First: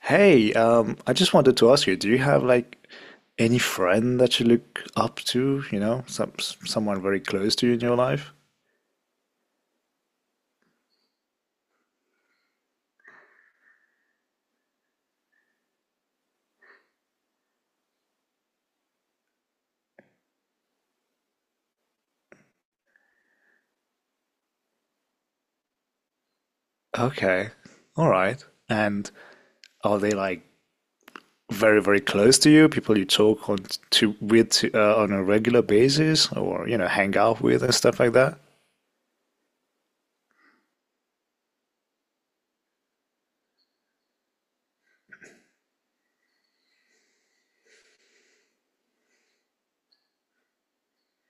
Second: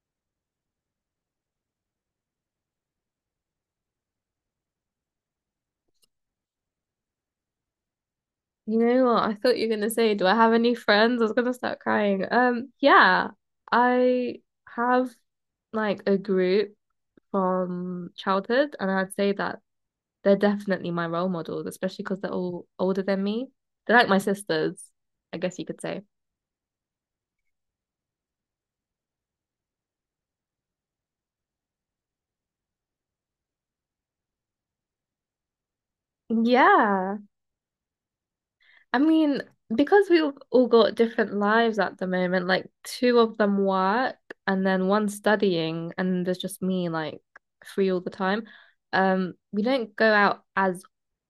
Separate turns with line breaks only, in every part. Hey, I just wanted to ask you, do you have like any friend that you look up to, you know, someone very close to you in your life?
You know what? I thought you were gonna say, do I have any friends? I was gonna start crying. Yeah, I have like a group from childhood, and I'd say that they're definitely my role models, especially because they're all older than me. They're like my sisters, I guess you could say.
Okay. All right. And are they like very, very close to you, people you talk on to with on a regular basis or, you know, hang
Yeah,
out with and stuff like that?
I mean, because we've all got different lives at the moment, like two of them work and then one studying, and there's just me like free all the time. We don't go out as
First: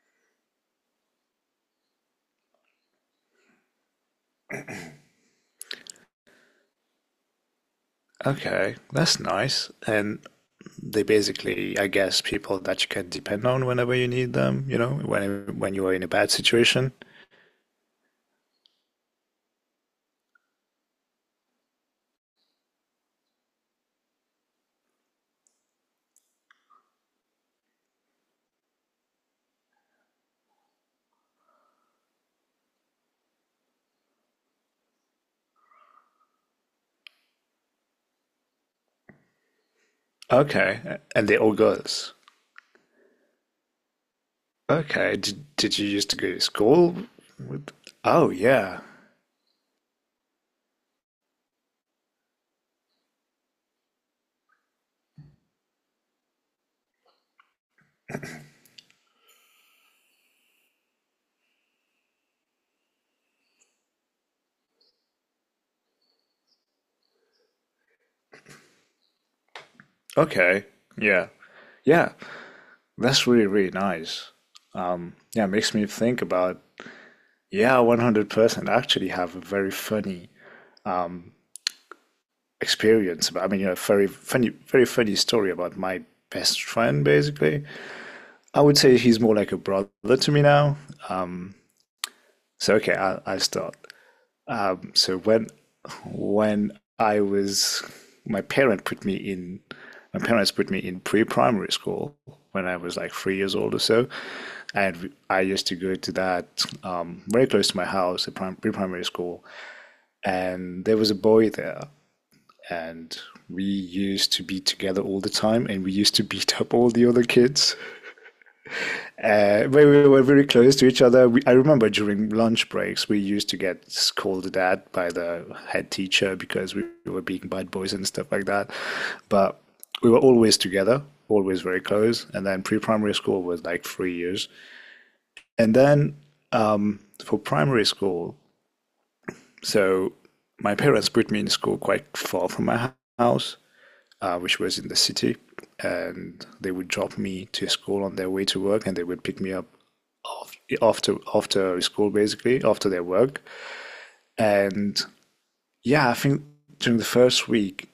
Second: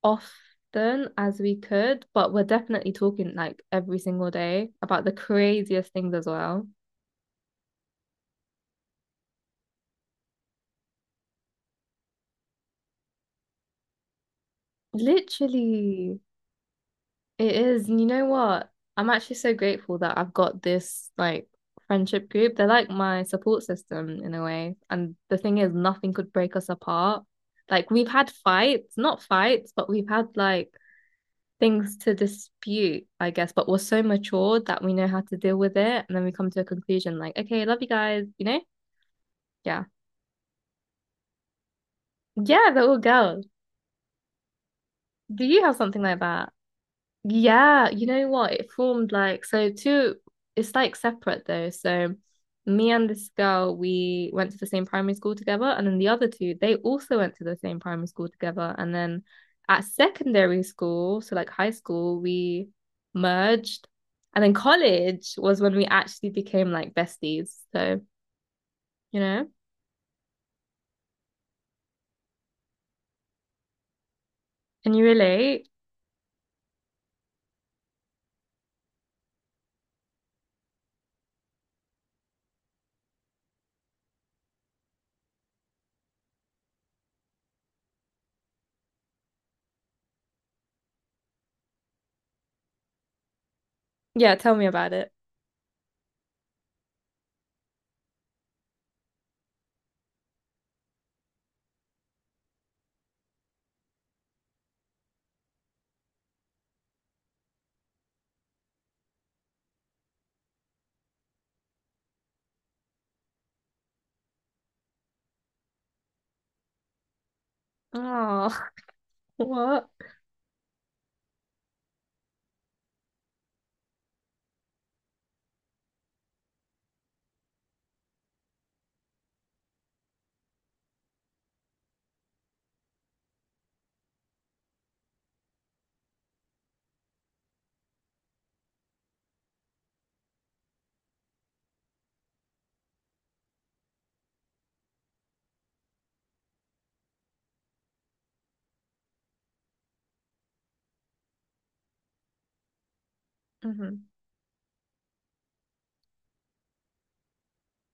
often as we could, but we're definitely talking like every single day about the craziest things as well.
Okay, that's nice. And they basically, I guess, people that you can depend on whenever you need them, you know, when you are in a
Literally.
bad situation.
It is. And you know what? I'm actually so grateful that I've got this like friendship group. They're like my support system in a way. And the thing is, nothing could break us apart. Like we've had fights, not fights, but we've had like things to dispute, I guess. But we're so mature that we know how to deal with it. And then we come to a conclusion like, okay, love you guys, you know? Yeah.
Okay, and they're all girls.
Yeah, they're all girls.
Okay.
Do
Did,
you have
did you
something
used to
like
go to
that?
school with?
Yeah, you know
Oh,
what? It
yeah.
formed like so two it's like separate though. So me and this girl, we went to the same primary school together, and then the other two, they also went to the same primary school together. And then at secondary school, so like high school, we merged. And then college was when we actually became like besties. So, you know,
Okay. Yeah. Yeah. That's really, really nice.
can you
Yeah, it
relate?
makes me think yeah, 100% actually have a very funny experience about, I mean, you know, very funny story about my best friend, basically. I would say he's more like a brother to me now. So, okay, I'll start.
Yeah, tell me
Um,
about it.
so when I was my parent put me in my parents put me in pre-primary school when I was like 3 years old or so, and I used to go to that very close to my house, a pre-primary school, and there was a boy there, and we used to be together all the time, and we used to beat up all the other kids.
Oh,
We
what?
were very close to each other. I remember during lunch breaks, we used to get scolded at by the head teacher because we were being bad boys and stuff like that. But we were always together, always very close. And then pre primary school was like 3 years. And then for primary school, so my parents put me in school quite far from my house, which was in the city. And they would drop me to school on their way to work, and they would pick me up after school, basically after their work.
Mhm.
And yeah, I think during the first week,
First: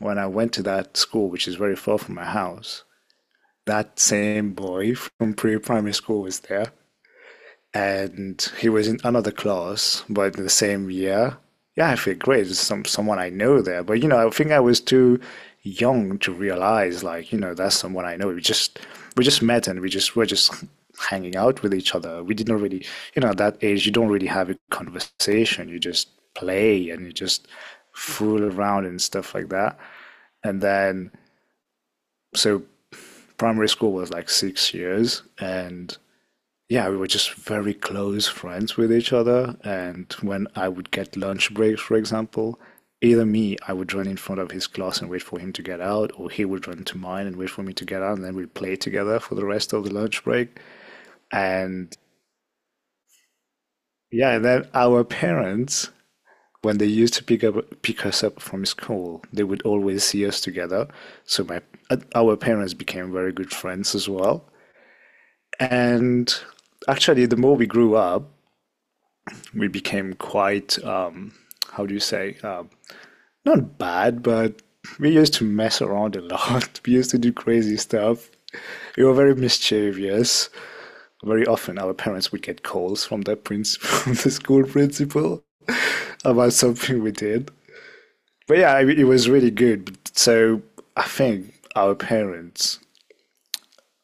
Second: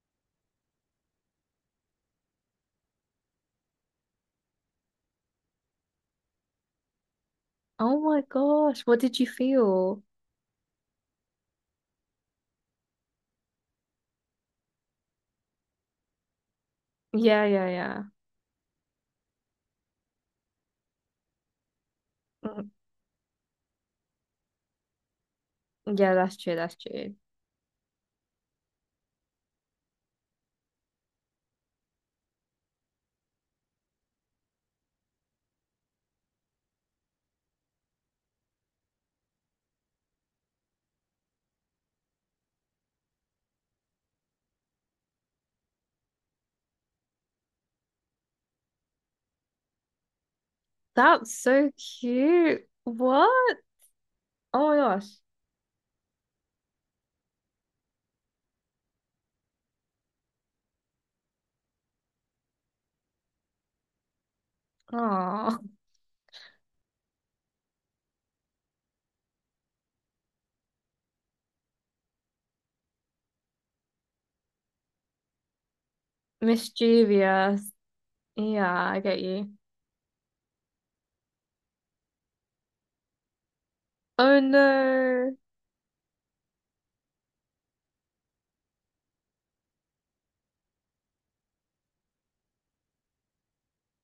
when I went to that school, which is very far from my house, that same boy from pre-primary school was there,
Oh my
and he
gosh,
was in
what did you
another class,
feel?
but in the same year. Yeah, I feel great. There's someone I know there, but you know, I think I was too young to realize, like, you
Yeah,
know,
yeah,
that's
yeah.
someone I know. We just met, and we just hanging out with each other. We didn't
Mm,
really, you know, at that age, you don't really have a conversation. You just
yeah, that's true. That's
play and you
true.
just fool around and stuff like that. And then, so primary school was like 6 years, and yeah, we were just very close friends with each other. And when I would get lunch breaks, for example, either me, I would run in front of his class and wait for him to get out, or he would run to mine and wait for me to get out, and then we'd play together for the rest of the lunch break.
That's so
And
cute. What?
yeah, and then
Oh my
our
gosh.
parents, when they used to pick us up from school, they would always see us together. So my our parents became very good friends as well.
Oh,
And actually, the more we grew up, we became quite, how do you say, not bad, but we used to mess around a lot. We used to do
mischievous.
crazy stuff.
Yeah, I
We were
get
very
you.
mischievous. Very often, our parents would get calls from the prince, from the
Oh
school
no.
principal, about something we did. But yeah, it was really good. So I think our parents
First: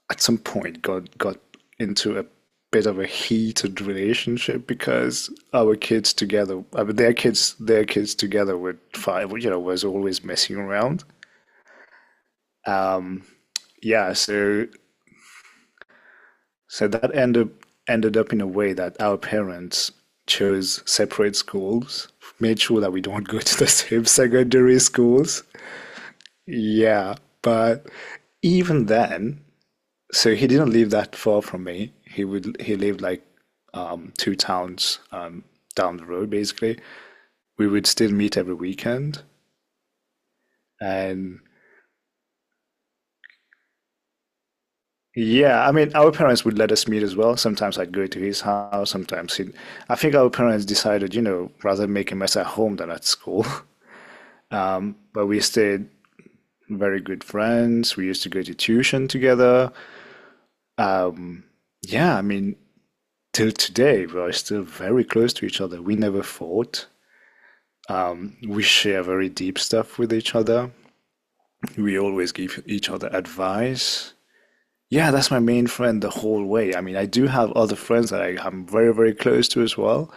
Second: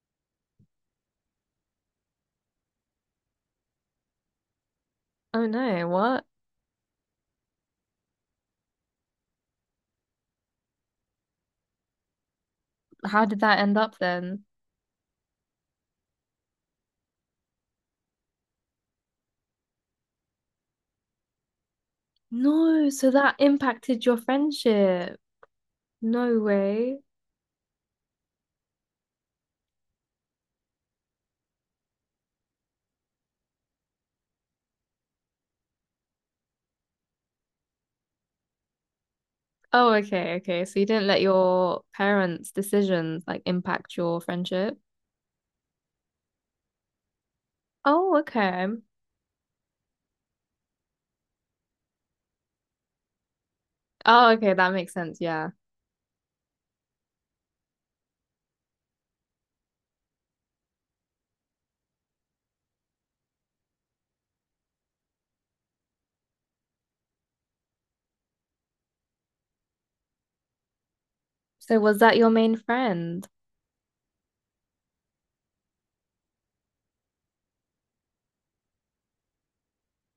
at some point got into a bit of a heated relationship because
Oh
our
no.
kids
What?
together, I mean, their kids together were five, you know, was always messing around. Um,
How did that end up
yeah,
then?
so so that ended ended up in a way that our parents chose separate schools, made sure
No,
that we
so
don't
that
go to the same
impacted your
secondary
friendship.
schools.
No way.
Yeah, but even then, so he didn't live that far from me. He lived like two towns down the road, basically. We would still meet every weekend,
Oh, okay, okay. So you didn't let
and
your parents' decisions like impact your friendship?
yeah, I mean, our parents would let us meet as well. Sometimes I'd go
Oh,
to his
okay.
house. Sometimes he. I think our parents decided, you know, rather make a mess at home than at school.
Oh, okay. That makes sense.
But we
Yeah.
stayed very good friends. We used to go to tuition together. Yeah, I mean, till today we are still very close to each other. We never fought. We share very deep stuff with each other.
So
We
was that your
always
main
give each other
friend?
advice. Yeah, that's my main friend the whole way. I mean, I do have other friends that I'm very, very close to as well.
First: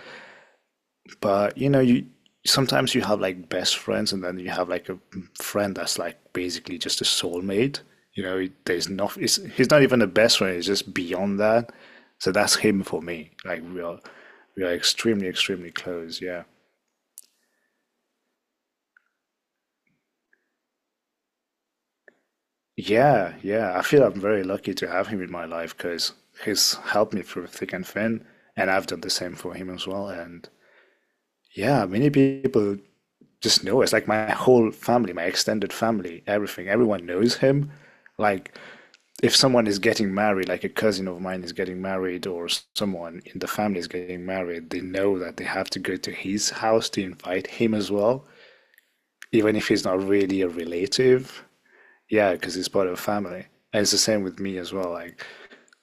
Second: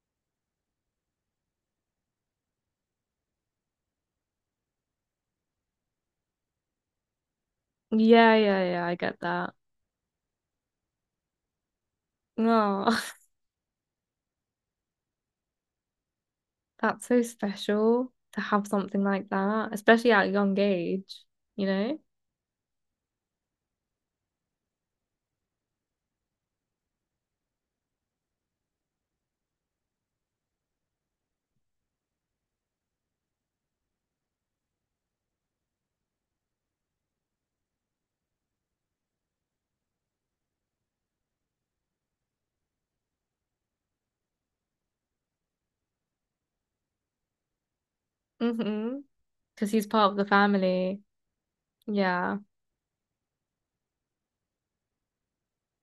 But you know, you sometimes you have like best friends, and then you have like a friend that's like basically just a soulmate. You
Yeah,
know,
yeah, yeah,
there's
I
not.
get that.
He's not even a best friend. It's just beyond that. So that's him for
Oh,
me. We are extremely, extremely close. Yeah.
that's so special to have something like that, especially at a young age, you know?
Yeah, yeah. I feel I'm very lucky to have him in my life because he's helped me through thick and thin, and I've done the same for him as well. And yeah, many people just know us. Like my whole family, my extended family, everything, everyone knows him. Like if someone is getting married, like a cousin of mine is getting married, or someone in the family is getting married, they know that they have to go to his house to invite him as well,
Mm-hmm.
even if
Because
he's
he's
not
part of the
really a
family.
relative. Yeah,
Yeah.
because it's part of a family. And it's the same with me as well. Like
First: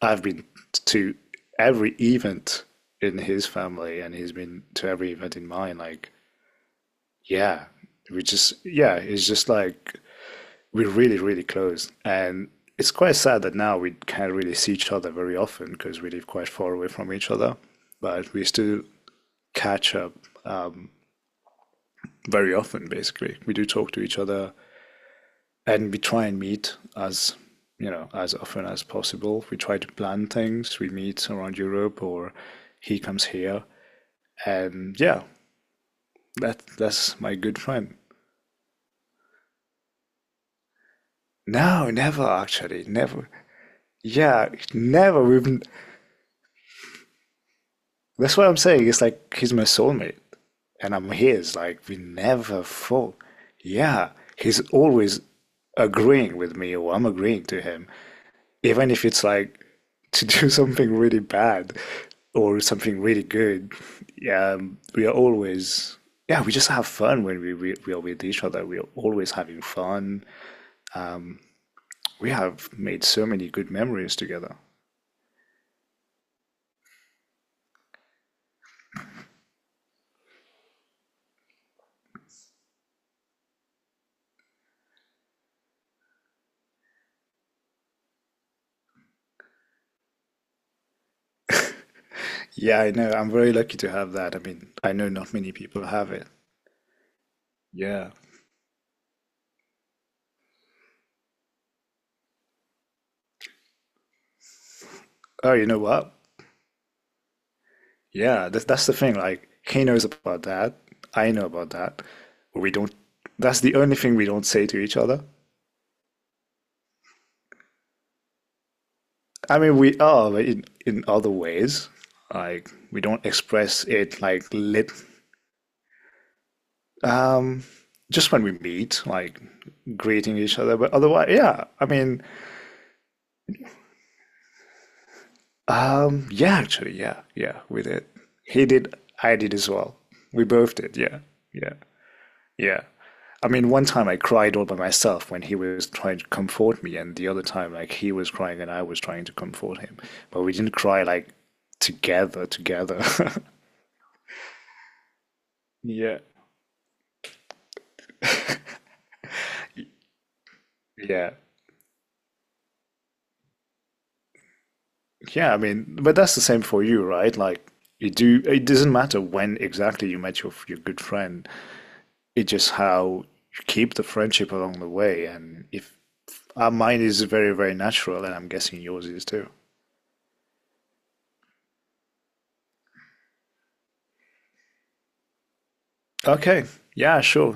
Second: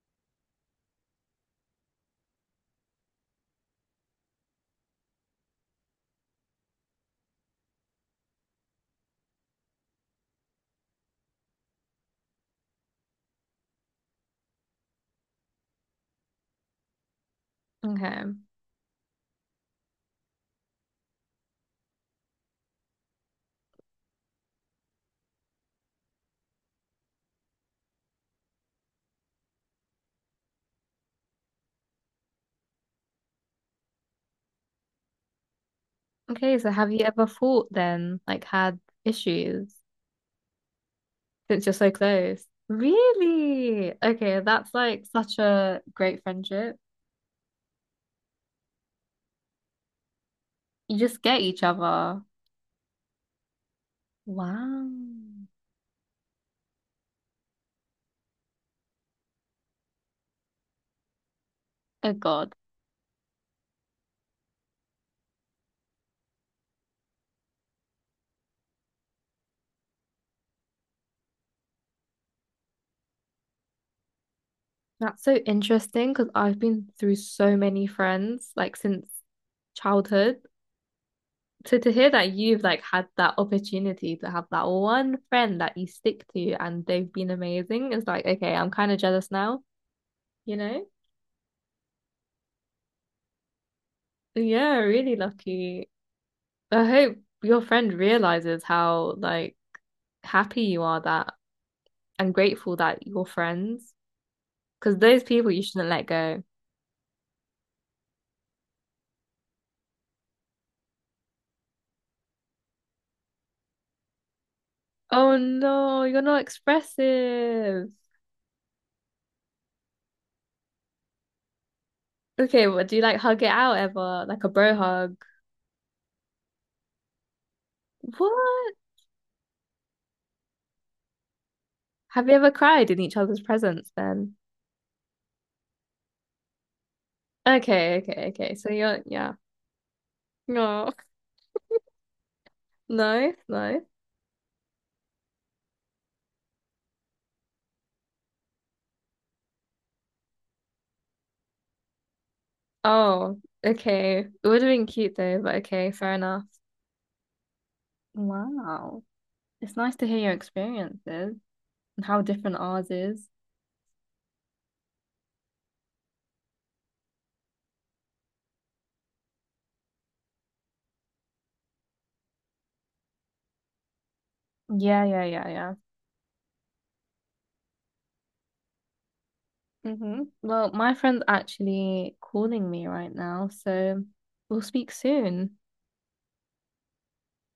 I've been to every event in his family, and he's been to every event in mine. Like, yeah, yeah, it's just like we're really, really close. And it's quite sad that now we can't really see each other very often because we live quite far away from each other.
Okay.
But we still catch up very often, basically. We do talk to each other, and we try and meet as, you know, as often as possible. We try to plan things. We meet around Europe, or he comes here, and yeah,
Okay, so have you
that's
ever
my good
fought
friend.
then? Like had issues since you're
No,
so
never
close?
actually, never.
Really? Okay,
Yeah,
that's like
never.
such
We've.
a great friendship.
That's what I'm saying. It's like he's my soulmate, and
You
I'm
just get
his.
each
Like we
other.
never fought. Yeah, he's
Wow.
always agreeing with me, or I'm agreeing to him. Even if it's like to do something really bad
Oh God.
or something really good, yeah, we are always, yeah, we just have fun when we are with each other. We are always having fun. We have made so many good memories together.
That's so interesting because I've been through so many friends like since childhood. So to hear that you've like had that opportunity to have that one friend that you stick to and they've been amazing is like, okay, I'm kind of jealous now, you know?
Yeah, I know. I'm very lucky to have that. I mean,
Yeah,
I know
really
not many people
lucky.
have it.
I hope your friend
Yeah.
realizes how like happy you are that and grateful that you're friends because those people
Oh,
you
you know
shouldn't let
what?
go.
Yeah, that's the thing. Like, he knows about that. I know about that. We don't, that's the only thing we don't say to each other.
Oh no, you're not expressive.
I mean, we are but in other ways.
Okay,
Like
what do
we
you like
don't
hug it out
express it
ever?
like
Like a bro
lit.
hug?
Um, just when we
What?
meet, like greeting each other. But otherwise, yeah. I mean,
Have you ever cried in each other's presence then?
yeah, actually, yeah, yeah. We
Okay,
did.
okay, okay.
He
So
did.
you're yeah.
I did as well. We both
No.
did. Yeah, yeah, yeah.
No,
I mean, one
no.
time I cried all by myself when he was trying to comfort me, and the other time, like, he was crying and I was trying to comfort him. But we didn't cry like together, together.
Oh, okay. It would have been cute though, but okay, fair
Yeah,
enough. Wow. It's nice to hear your
yeah.
experiences and how different ours is.
Yeah, I mean, but that's the same for you, right? Like you do, it doesn't matter when exactly you met your good friend. It's just how you keep the friendship along the
Yeah, yeah,
way.
yeah,
And
yeah.
if mine is very, very natural, and I'm guessing yours is too.
Mm-hmm. Well, my friend's actually calling me right now, so we'll speak soon.
Okay, yeah, sure.